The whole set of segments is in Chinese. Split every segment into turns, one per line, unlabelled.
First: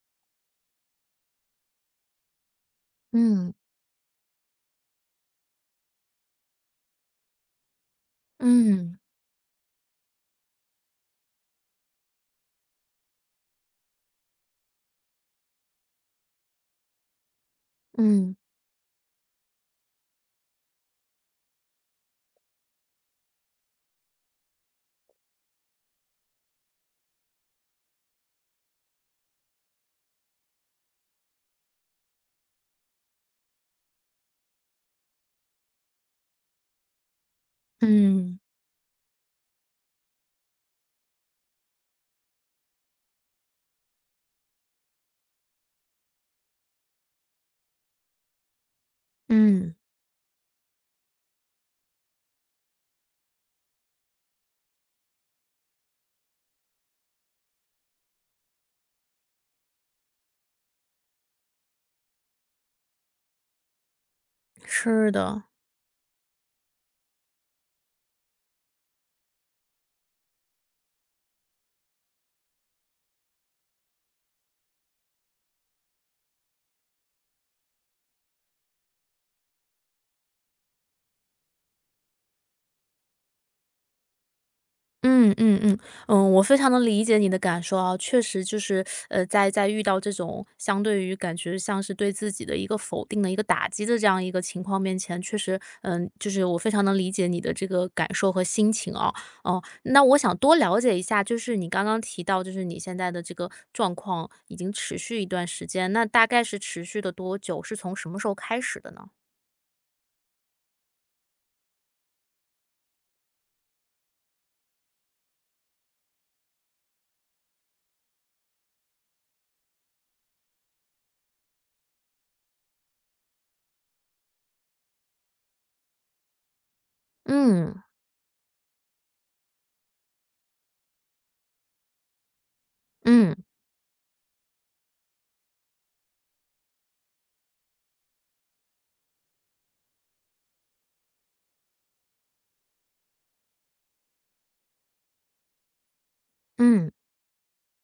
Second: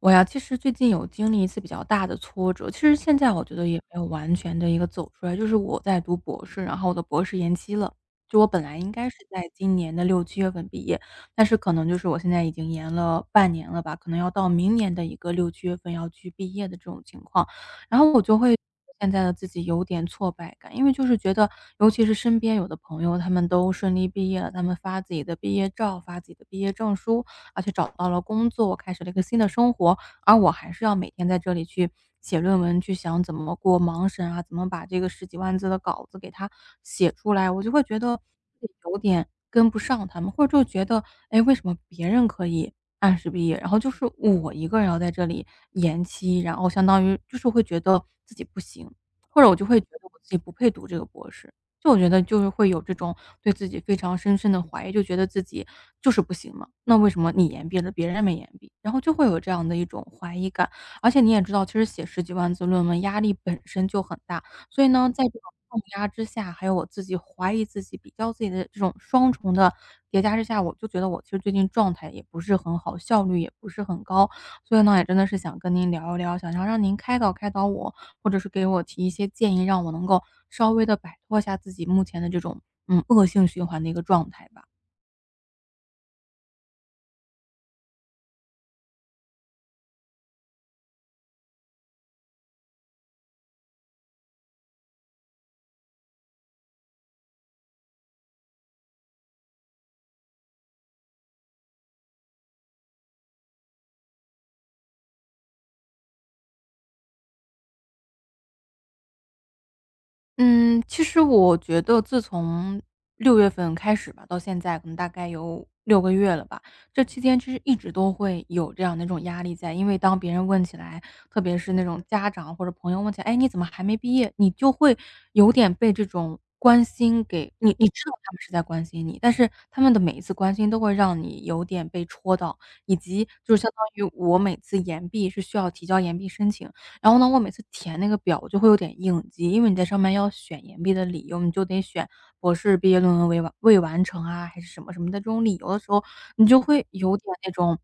我呀，其实最近有经历一次比较大的挫折，其实现在我
嗯
觉得也没有完全的一个走出来。就是我在读博士，然后我的博士延期了，就我本来应
嗯
该是在今年的六七月份毕业，但是可能就是我现在已经延了半年了吧，可能要到明年的一个六七月份要去毕业的这种情况。然后我就
嗯
会现在的自己有点挫败感，因为就是觉得尤其是身边有的朋友，他们都顺利毕业了，他们发自己的毕业照，发自己的毕业证书，而且找到了工作，开始了一个新的生活，而我还是要每天在这里去写论文，去想怎么过盲审啊，怎么把这个十几万字的稿子给它写出来，我就会觉得
嗯
自己有点跟不上他们，或者就觉得，哎，为什么别人可以按时毕业，然后就是我一个人要在这里延期，然后相当于就是会觉得自己不行，或者我就
嗯，
会觉得我自己不配读这个博士。就我觉得就是会有这种对自己非常深深的怀疑，就觉得自己就是不行嘛，那为什么你言必了，别人没言必？然后就会有这样的一种怀疑感。而且你也知道，其实写十几万字论文压力本身就很大，所以呢，
是
在这
的，
种重压之下，还有我自己怀疑自己、比较自己的这种双重的叠加之下，我就觉得我其实最近状态也不是很好，效率也不是很高。所以呢，也真的是想跟您聊一聊，想要让您开导开导我，或者是给我提一些建议，让我能够稍微的摆脱一下自己目前的这种，嗯，恶性循环的一个状态吧。
嗯嗯嗯嗯，我非常能理解你的感受啊，确实就是，在遇到这种相对于感觉像是对自己的一个否定的一个打击的这样一个情况面前，确实，就是我非常能理解你的这个感受和心情啊，哦，那我想多了解一下，就是你刚刚提到，就是你现在的这个状况已经持续一段时间，那大概是持续的多久？是从什么时候开始的呢？
嗯，其实我觉得自从6月份开始吧，到现在可能大概有6个月了吧，这期间其实一直都会有这样的一种压力在。因为当别人问起来，特别是那种家长或者朋友问起来：“哎，你怎么还没毕业？”你就会有点被这种关心
嗯
你知道他们是在关心你，但是他们的每一次关心都会让你有点被戳到，以及
嗯。
就是相当于我每次延毕是需要提交延毕申请，然后呢，我每次填那个表我就会有点应激，因为你在上面要选延毕的理由，你就得选博士毕业论文未完成啊，还是什么什么的这种理由的时候，你就会
嗯，
有点那种，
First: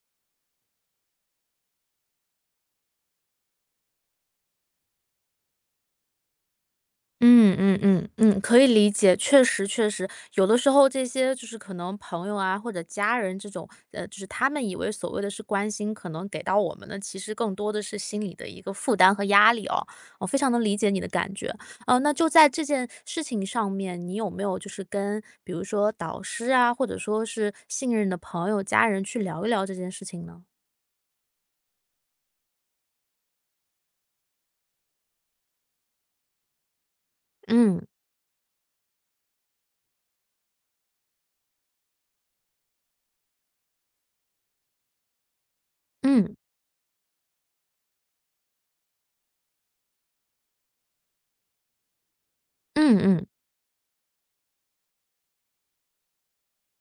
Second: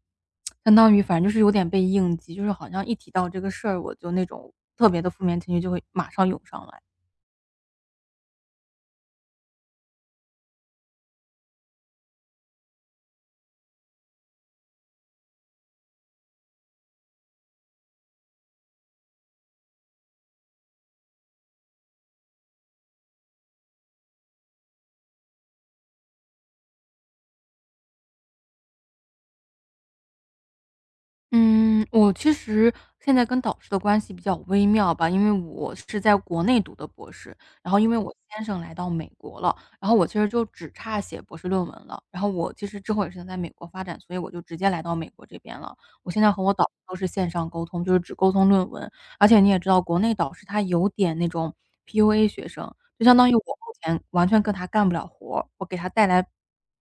相当于反正就是有点被应激，就是好像一提到这个事儿，我就那种特别的负面情绪就会马上涌上来。
嗯嗯嗯嗯，可以理解，确实确实，有的时候这些就是可能朋友啊或者家人这种，就是他们以为所谓的是关心，可能给到我们的其实更多的是心理的一个负担和压力哦。我非常能理解你的感觉，那就在这件事情上面，你有没有就是跟比如说导师啊，或者说是信任的朋友、家人去聊一聊这件事情呢？
嗯，我其实现在跟导师的关系比较微妙吧，因为我是在国内读的博士，然后
嗯
因为我先生来到美国了，然后我其实就只差写博士论文了，然后我其实之后也是想在美国发展，所以我就直接来到美国这边了。我现在
嗯
和我导师都是线上沟通，就是只沟通论文，而且你也知道，国内导师他有点那种 PUA 学生，
嗯
就相
嗯
当于我目前完全跟他干不了活儿我给他带来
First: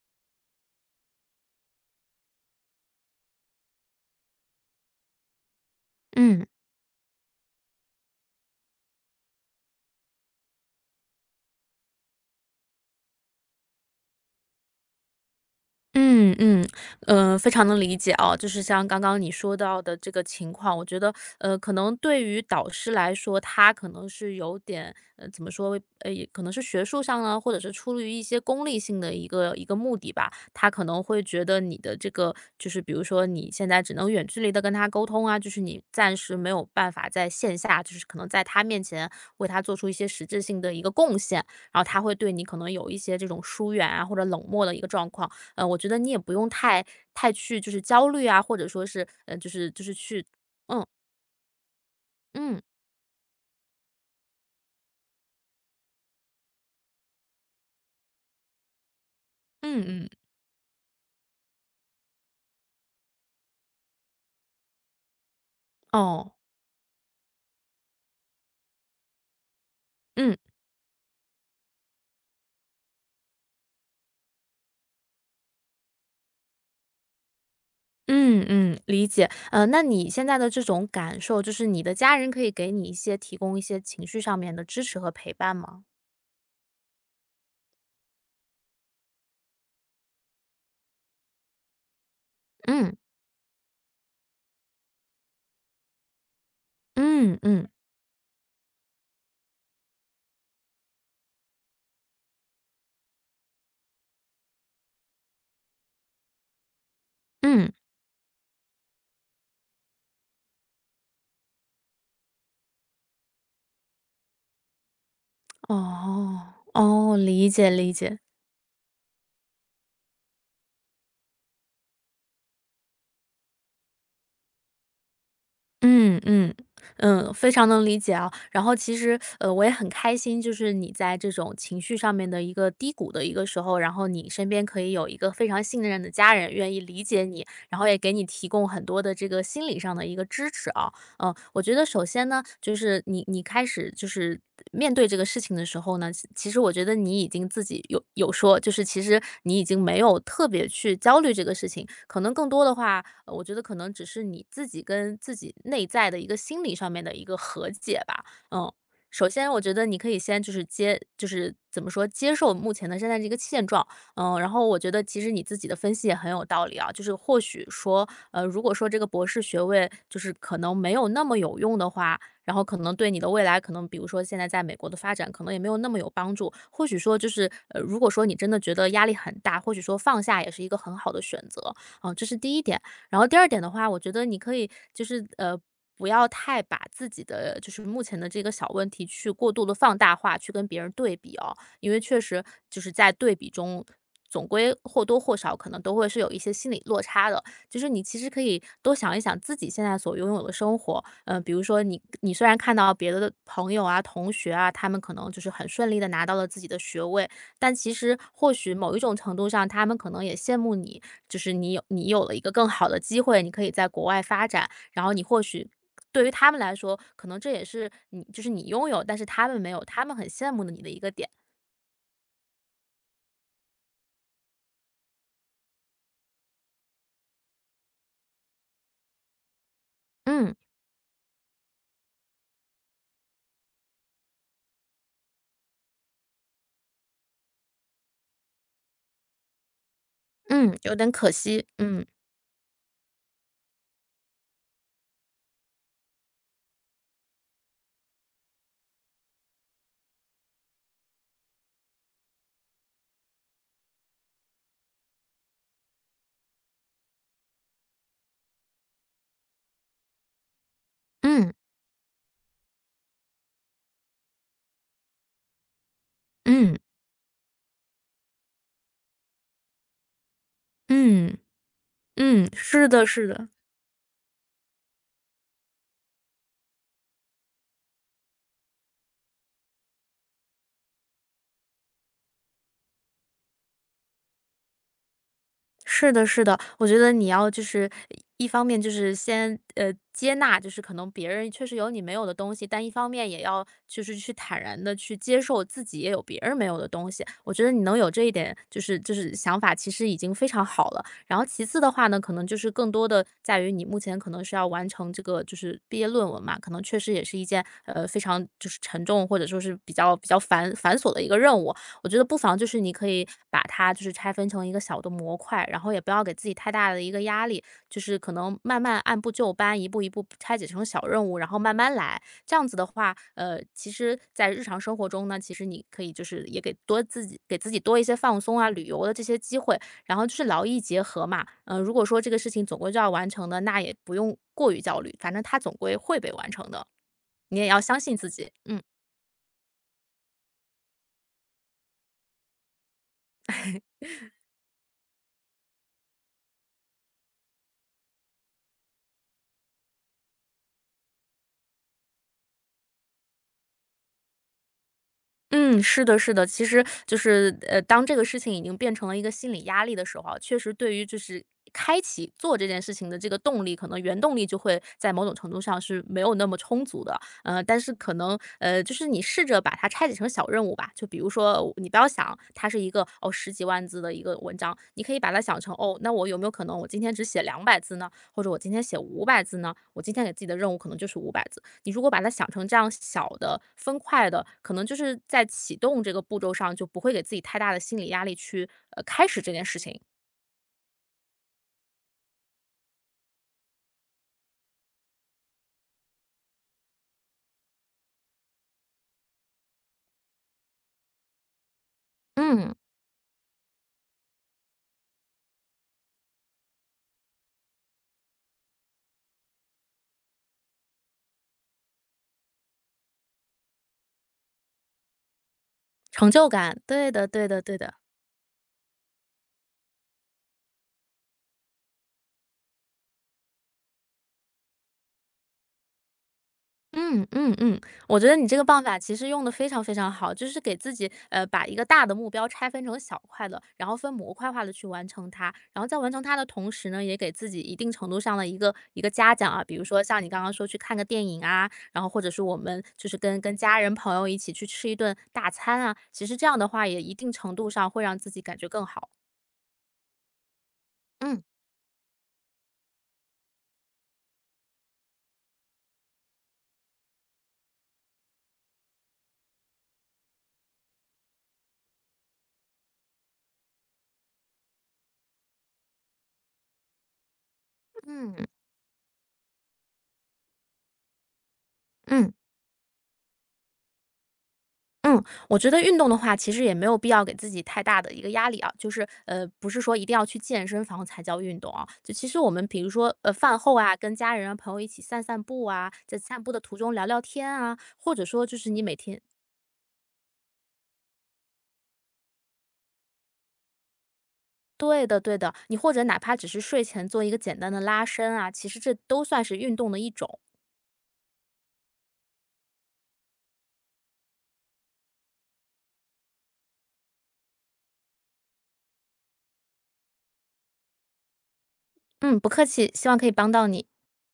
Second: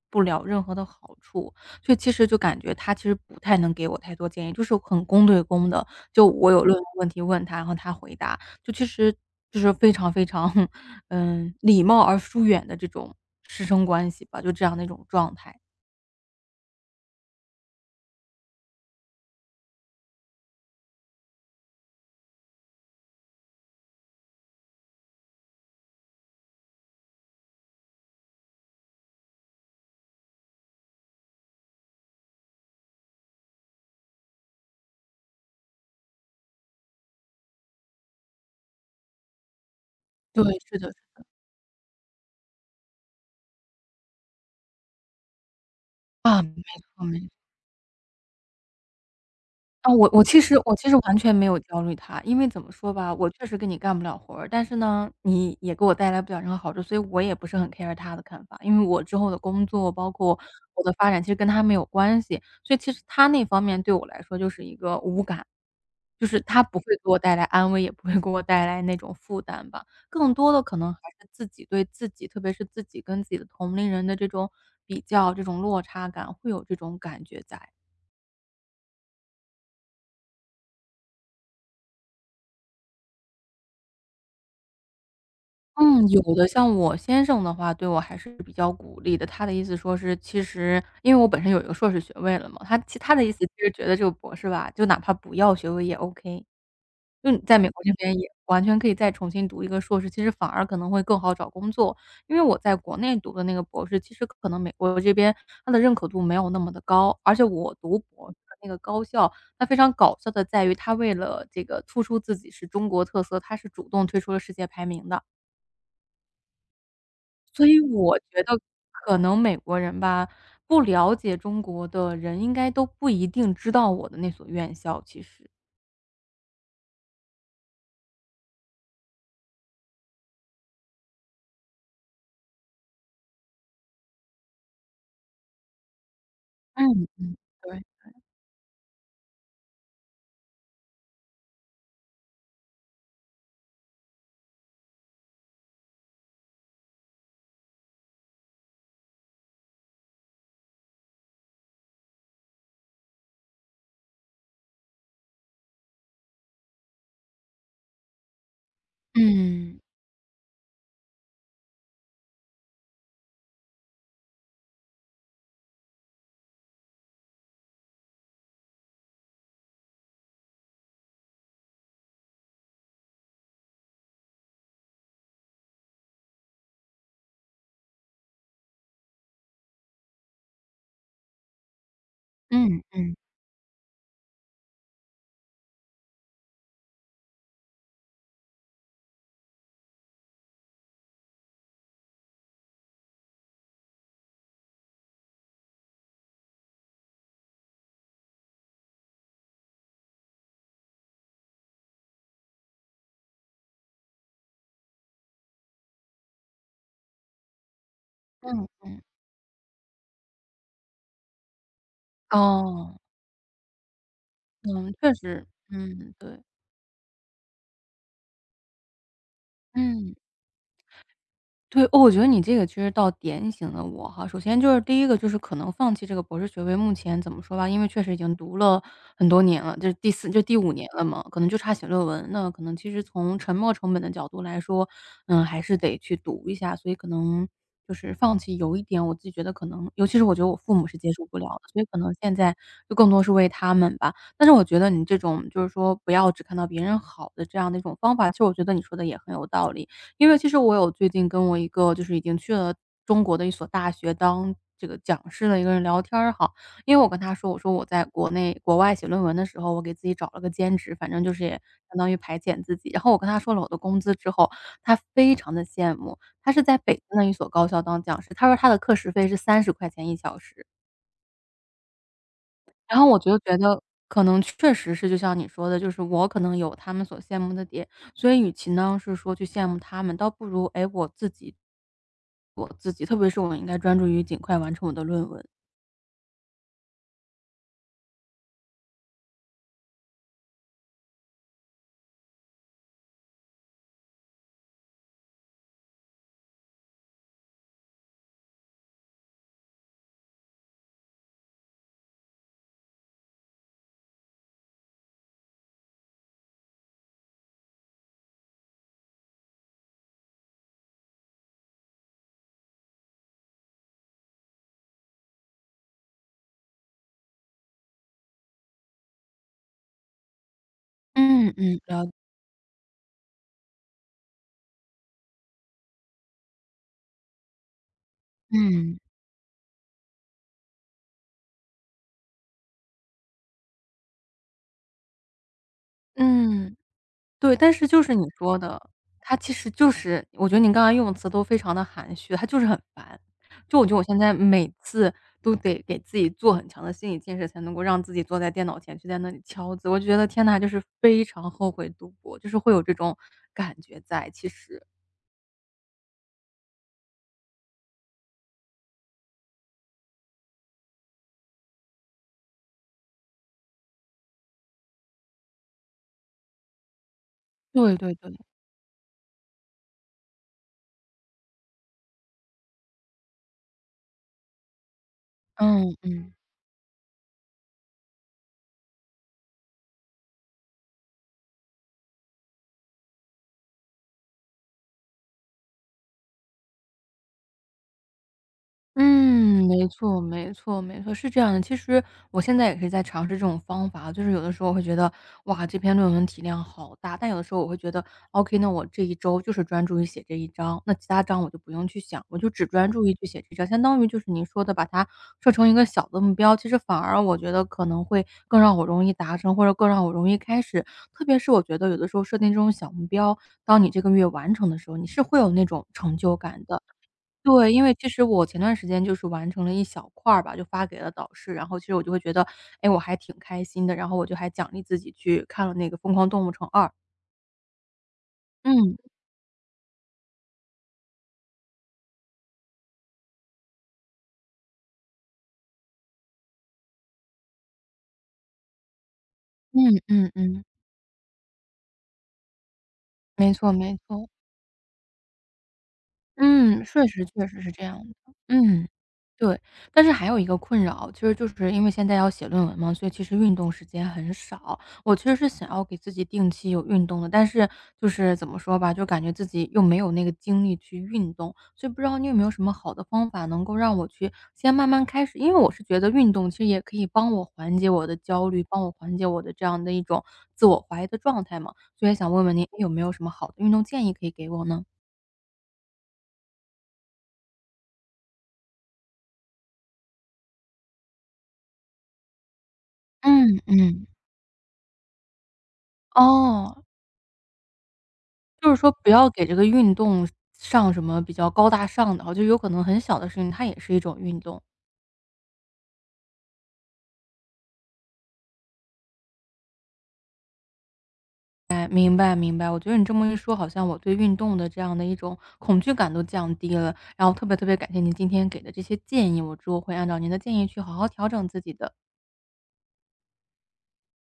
不了任何的好处，就其实就感觉他其实不太能给我太多建议，就是很公对公的，就
嗯。
我有任何问题问他，然后他回答，就其实就是非常非常，嗯，礼貌而疏远的这种师生关系吧，就这样的一种状态。
嗯嗯，非常能理解啊，就是像刚刚你说到的这个情况，我觉得，可能对于导师来说，他可能是有点，怎么说，也可能是学术上呢，或者是出于一些功利性的一个目的吧，他可能会觉得你的这个，就是比如说你现在只能远距离的跟他沟通啊，就是你暂时没有办法在线下，就是可能在他面前为他做出一些实
对，
质性的
是
一
的。
个贡献，然后他会对你可能有一些这种疏远啊或者冷漠的一个状况。我觉得你也不
啊，
用
没
太
错没
太去就是焦虑啊，或者说是，就是就
啊，
是
我
去
其实
嗯，
完全没有焦虑他，因为怎
嗯，
么说吧，我确实跟你干不了活儿，但是呢，你也给我带来不了任何好处，所以我也不是很 care 他的看法。因为我之后的工
嗯
作，
嗯，
包括我的发展，其实跟他没有关系，所以其实他那方面对我来说就是一个无感，就
哦，
是他不会给我带来安慰，也不会给我带来那种负担吧。更
嗯，
多的可能还是自己对自己，特别是自己跟自己的同龄人的这种比较、这种落差感，会有这种感觉在。
嗯嗯，理解。那你现在的这种感受，就是你的家人可以给你提供一些情绪上面的支持和陪伴吗？
嗯，有的。像我先生的话，对我还是比较鼓励的。他的意思说是，其实因为我本身有一个硕士学位了嘛，他
嗯，
其他的意思就是觉得这个博士吧，就哪怕不要学位也 OK。就
嗯
你在
嗯，
美国这边也完全可以再重新读一个硕士，其实反而可能会更好找工作。因为我在国内读的那个博士，其实可能美国这边他的认可度没有那么的高，而且
嗯，
我读博士的那个高校，它非常搞笑的在于，他为了这个突出自己是中国特色，他是主动推出了世界排名的。
哦，哦，理
所
解
以
理
我
解。
觉得可能美国人吧，不了解中国的人应该都不一定知道我的那所院校，其实。
嗯嗯嗯，非常能理解啊。然后其实，我也很开心，就是你在这种情绪上面的一个低谷的一个时候，然后你身边可以有一个非常信任的家人，愿意理
嗯
解
嗯，
你，然
对。
后也给你提供很多的这个心理上的一个支持啊。嗯，我觉得首先呢，就是你开始就是面对这个事情的时候呢，其实我觉得你已经自己有说，就是其实你已经没有特别去焦虑这个事情，可能更多的话，我觉得可能只是你自己跟自己内在的一个心理上面的一个和解吧，嗯。首先，我觉
嗯，
得你可以先就是接，就是怎么说，接受目前的现在这个现状，嗯，然后我觉得其实你自己的分析也很有道理啊，就是或许说，如果说这个博士学位就是可能没有那么有用的话，然后可能对你的未来，可能比如说现在在美国的发展，可能也没有那么有帮助。或许说就是，如果说你真的觉得压力很大，或许说放下也是一个很好的选择，啊、这是第一
嗯
点。
嗯，
然后第二点的话，我觉得你可以就是。不要太把自己的就是目前的这个小问题去过度的放大化，去跟别人对比哦，因为确实就是在对比中，总归或多或少可能都会是有一些心理落差的。就是你其实可以多想一想自己现在所拥有的生活，嗯，比如说你虽然看到别的朋友啊、同学啊，他们可能就是很顺利的拿到了自己的学位，但其实或
嗯
许某一
嗯，
种程度上，他们可能也羡慕你，就是你有了一个更好
哦。
的机会，你可以在国外发展，
嗯，
然
确
后你或
实，
许。
嗯，
对于
对。
他们来说，可能这也是你，就是你拥有，但是他们没有，他
嗯。
们很羡慕的你的一个点。
对，哦，我觉得你这个其实倒点醒了我哈。首先就是第一个就是可能放弃这个博士学位，目前怎么说吧，因为确实已经读了很多年了，就是第四就
嗯
第5年了嘛，可能就差写论文。那可能其实从沉没成本的角度来说，嗯，还是得去读一下，所以可能就是放弃有一点我自己觉得可能尤其是我觉得我父
嗯，
母
有
是接
点
受
可
不了的，
惜。
所以可
嗯
能现在就更多是为他们吧。但是我觉得你这种就是说不要只看到别人好的这样的一种方法，其实我觉得你说的也很有道理。因为其实我有最近跟我一个就是已经去了中国的一所大学当这个讲师的一个人聊天儿哈，因为我跟他说，我说我在国内国外写论文的时候，我给自己找了个兼职，反正就是
嗯
也相当于排遣自己。然后我跟他说了我的工资之后，他非常的羡慕，他是在
嗯
北京的一所高校当讲师，他说他的课时费是30块钱1小时，
嗯嗯嗯，是
然
的，
后我
是
就
的。
觉得可能确实是就像你说的，就是我可能有他们所羡慕的点，所以与其呢是说去羡慕他们，倒不如，哎，我自己，特别是我应该专注于尽快完成我的论文。
是的，是的，我觉得你要就是一方面就是先接纳，就是可能别人确实有你没有的东西，但一方面也要就是去坦然的去接受自己也有别人没有的东西。我觉得你能有这一点就是想法，其实已经非常好了。然后其次的话呢，可能就是更多的在于你目前可能是要完成这个就是毕业论文嘛，可能确实也是一件非常就是沉重或者说是比较繁琐的一个任务。我觉得不妨就是你可以把它就是拆分成一个小的模块，然后也不要给自己太大的一个压力，就是可能慢慢按部就班，一步一步拆解成小任务，然
嗯
后慢
嗯，
慢
了
来。这样子的话，其实，在日常生活中呢，其实你可以就是也给多自己给自己多一些放松啊、旅
嗯，
游的这些机会，然后就是劳逸结合嘛。嗯、如果说这个事情总归就要完成的，那也不用过于焦虑，反正它总归会被完成
嗯。
的，
对，
你也
但
要
是
相
就是
信
你
自己。
说的，
嗯。
他其实就是我觉得你刚才用词都非常的含蓄，他就是很烦。就我觉得我现在每次都得给自己做很强的心理建设，才能够让自己坐在电脑前去在那里敲字，我觉得天呐，就是非常后悔读博，就是会有这种感觉在，其实。
嗯，是的，是的。其实就是，当这个事情已经变成了一个心理压力的时候啊确实对于就是开启做这件事情的这个动力，可能原动力就会在某种程度上是没有那么充足的。但是
对对
可能，
对。
就是你试着把它拆解成小任务吧。就比如说，你不要想它是一个哦十几万字的一个文章，你可以把它想成
嗯
哦，那我
嗯。
有没有可能我今天只写200字呢？或者我今天写五百字呢，我今天给自己的任务可能就是五百字。你如果把它想成这样小的分块的，可能就是在启动这个步骤上就不会给自己太大的心理压力去开始这件
嗯，
事
没
情。
错，没错，没错，是这样的。其实我现在也是在尝试这种方法，就是有的时候我会觉得，哇，这篇论文体量好大，但有的时候我会觉得，OK，那我这一周就是专注于写这一章，那其他章我就不用去想，我就只
嗯，
专注于去写这章，相当于就是您说的把它设成一个小的目标，其实反而我觉得可能会更让我容易达成，或者更让我容易开始。特别是我觉得有的时候设定这种小目标，当你这个月完成的时候，你是会有那种成
成
就
就
感的。
感，对的，对的，
对，
对
因为
的。
其实我前段时间就是完成了一小块儿吧，就发给了导师，然后其实我就会觉得，哎，我还挺开心的，然后我就还奖励自己去看了那个《疯狂动物城二》。
嗯嗯嗯，我觉得你这个办法其实用的非常非常好，就是给自己把一个大的目标拆分成小块的，然后分模块化的去完成它，然后在完成它的同时呢，也给自己一定程度上的一个嘉奖啊，比如
嗯
说像你
嗯嗯
刚刚
嗯，
说去看个电影啊，然后或者是我们就是跟
没
跟
错
家人
没
朋友
错。
一起去吃一顿大餐啊，其实这样的
嗯，
话也
确
一
实
定
确
程
实
度
是这
上
样
会
的。
让自己感觉更
嗯，
好。
对。但是还有一个困扰，其实
嗯
就是因为现在要写论文嘛，所以其实运动时间很少。我其实是想要给自己定期有运动的，但是就是怎么说吧，就感觉自己又没有那个精力去运动，所以不知道你有没有什么好的方法能够让我去先慢慢开始？因为我是觉得运动其实也可以帮我缓解我的
嗯
焦
嗯。
虑，帮我缓解我的这样的一种自我怀疑的状态嘛，所以想问问您有没有什么好的运动建议可以给我呢？
嗯，我觉得运动的话，其实也没有必要给自己太大的一个压力啊，就是不是说一定要去健身房才叫运动啊。就其实我们比如说饭
嗯
后啊，
嗯。
跟家人啊、朋友一起散散步啊，在散步的途
哦，
中聊聊天啊，或者说就
就
是
是
你
说
每
不
天
要给这个运动上什么比较高大上的，就有可能很小的事情，它也是一种运动。
对的对的，你或者哪怕只是睡前做一个简单的拉伸啊，其实这都算是运动的一种。
哎，明白明白，我觉得你这么一说，好像我对运动的这样的一种恐惧感都降低了。然后特别特别感谢您今天给的这些建议，我之后会按照您的建议去好好调整自己的。
嗯，不客气，希望可以帮到你。